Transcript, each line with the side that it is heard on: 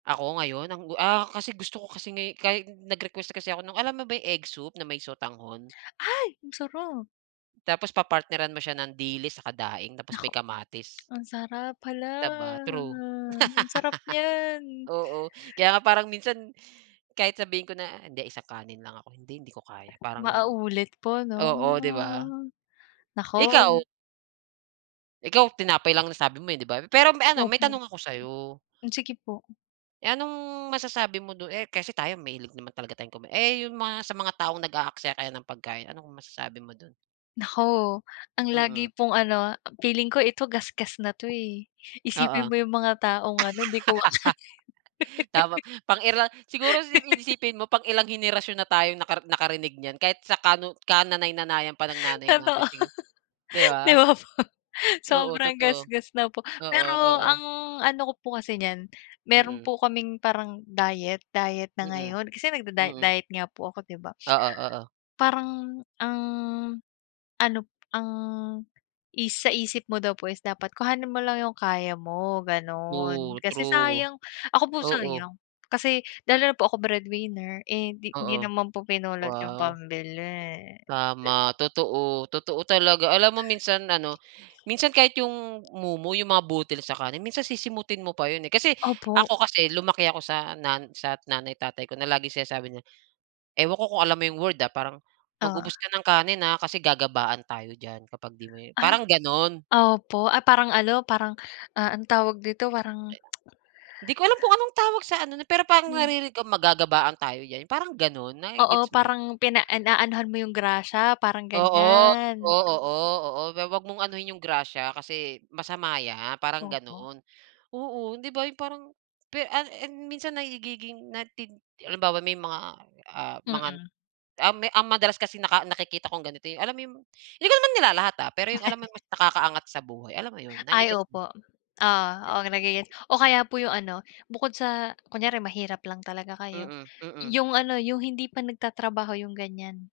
right: Ako ngayon ang, ah, kasi gusto ko kasi ngay kahi nag-request kasi ako ng alam mo ba yung egg soup na may sotanghon?
left: Ay ang sarap.
right: Tapos papartneran mo siya ng dilis tsaka daing tapos
left: Naku
right: may kamatis.
left: ang sarap, hala,
right: Di ba? True.
left: ang sarap niyan.
right: Oo, kaya nga parang minsan kahit sabihin ko na, "hindi isang kanin lang ako," hindi hindi ko kaya parang
left: Mauulit po 'no.
right: oo, di ba?
left: Ah naku.
right: Ikaw? Ikaw tinapay lang nasabi mo, eh, di ba? Pero may ano, may
left: Opo.
right: tanong ako sa'yo.
left: Hmm, sige po.
right: Eh, anong masasabi mo dun, eh, kasi tayo mahilig naman talaga tayong kuma eh, yung mga sa mga taong nag-aaksaya kaya ng pagkain anong masasabi mo dun?
left: Naku ang lagi
right: Mm.
left: pong ano, feeling ko ito gasgas na 'to eh,
right: Oo.
left: "isipin mo yung mga taong ano, hindi kumakain."
right: Tama pang ira siguro sipin isipin mo pang ilang henerasyon na tayong naka nakarinig niyan kahit sa kanuno kananay nanayan pa ng nanay
left: Totoo,
right: natin di
left: di
right: ba?
left: ba po
right: Oo,
left: sobrang
right: totoo.
left: gasgas na po,
right: Oo,
left: pero
right: oo.
left: ang ano ko po kasi niyan, meron
right: Mm.
left: po kaming parang diet diet na
right: Mm,
left: ngayon kasi nagda-diet
right: mm.
left: diet nga po ako 'di ba?
right: Oo, oo.
left: Parang ang ano p ang is sa isip mo daw po is dapat kuhanin mo lang yung kaya mo ganon.
right: True,
left: Kasi
right: true.
left: sayang ako po
right: Oo.
left: sayang, kasi lalo na po ako breadwinner, eh, hindi hindi
right: Oo,
left: naman po pinulot yung
right: wow.
left: pambili di b
right: Tama, totoo. Totoo talaga. Alam mo minsan, ano minsan kahit 'yong mumo, 'yong mga butil sa kanin minsan sisimutin mo pa 'yon eh, kasi
left: Opo.
right: ako kasi lumaki ako sa nan sa nanay tatay ko na laging sinasabi niya, ewan ko kung alam mo 'yong word, ah, parang,
left: Oo.
right: "mag-ubos ka ng kanin, ha, kasi gagabaan tayo diyan kapag 'di mo"
left: Ay,
right: parang ganon.
left: opo. Ay parang ano, parang, ah, anong tawag dito, parang
right: Di ko alam kung anong tawag sa ano, na pero parang
left: Hmm.
right: naririnig magagabaan tayo diyan, parang ganun, na ge
left: Oo,
right: gets mo?
left: parang pina inaanuhan mo yung grasya parang
right: Oo, oo,
left: ganiyan.
right: oo, oo. Huwag mong anuhin 'yong grasya, kasi masama 'yan parang
left: Opo.
right: ganon, oo, 'di ba, 'yong parang, pe an en, minsan nagiging na tid halimbawa may mga ah, mga
left: Mm.
right: an ah, ang madalas kasi naka nakikita kong ganito 'yon, alam mo 'yong hindi ko naman nilalahat, ha, pero 'yong alam mo yung mas nakakaangat sa buhay alam mo 'yon,
left: Ay,
right: nage-gets mo?
left: opo, oo. Oo, nage-gets o kaya po yung ano bukod sa kunyari mahirap lang talaga kayo,
right: Mm, mm.
left: yung ano, yung hindi pa nagtatrabaho yung ganiyan.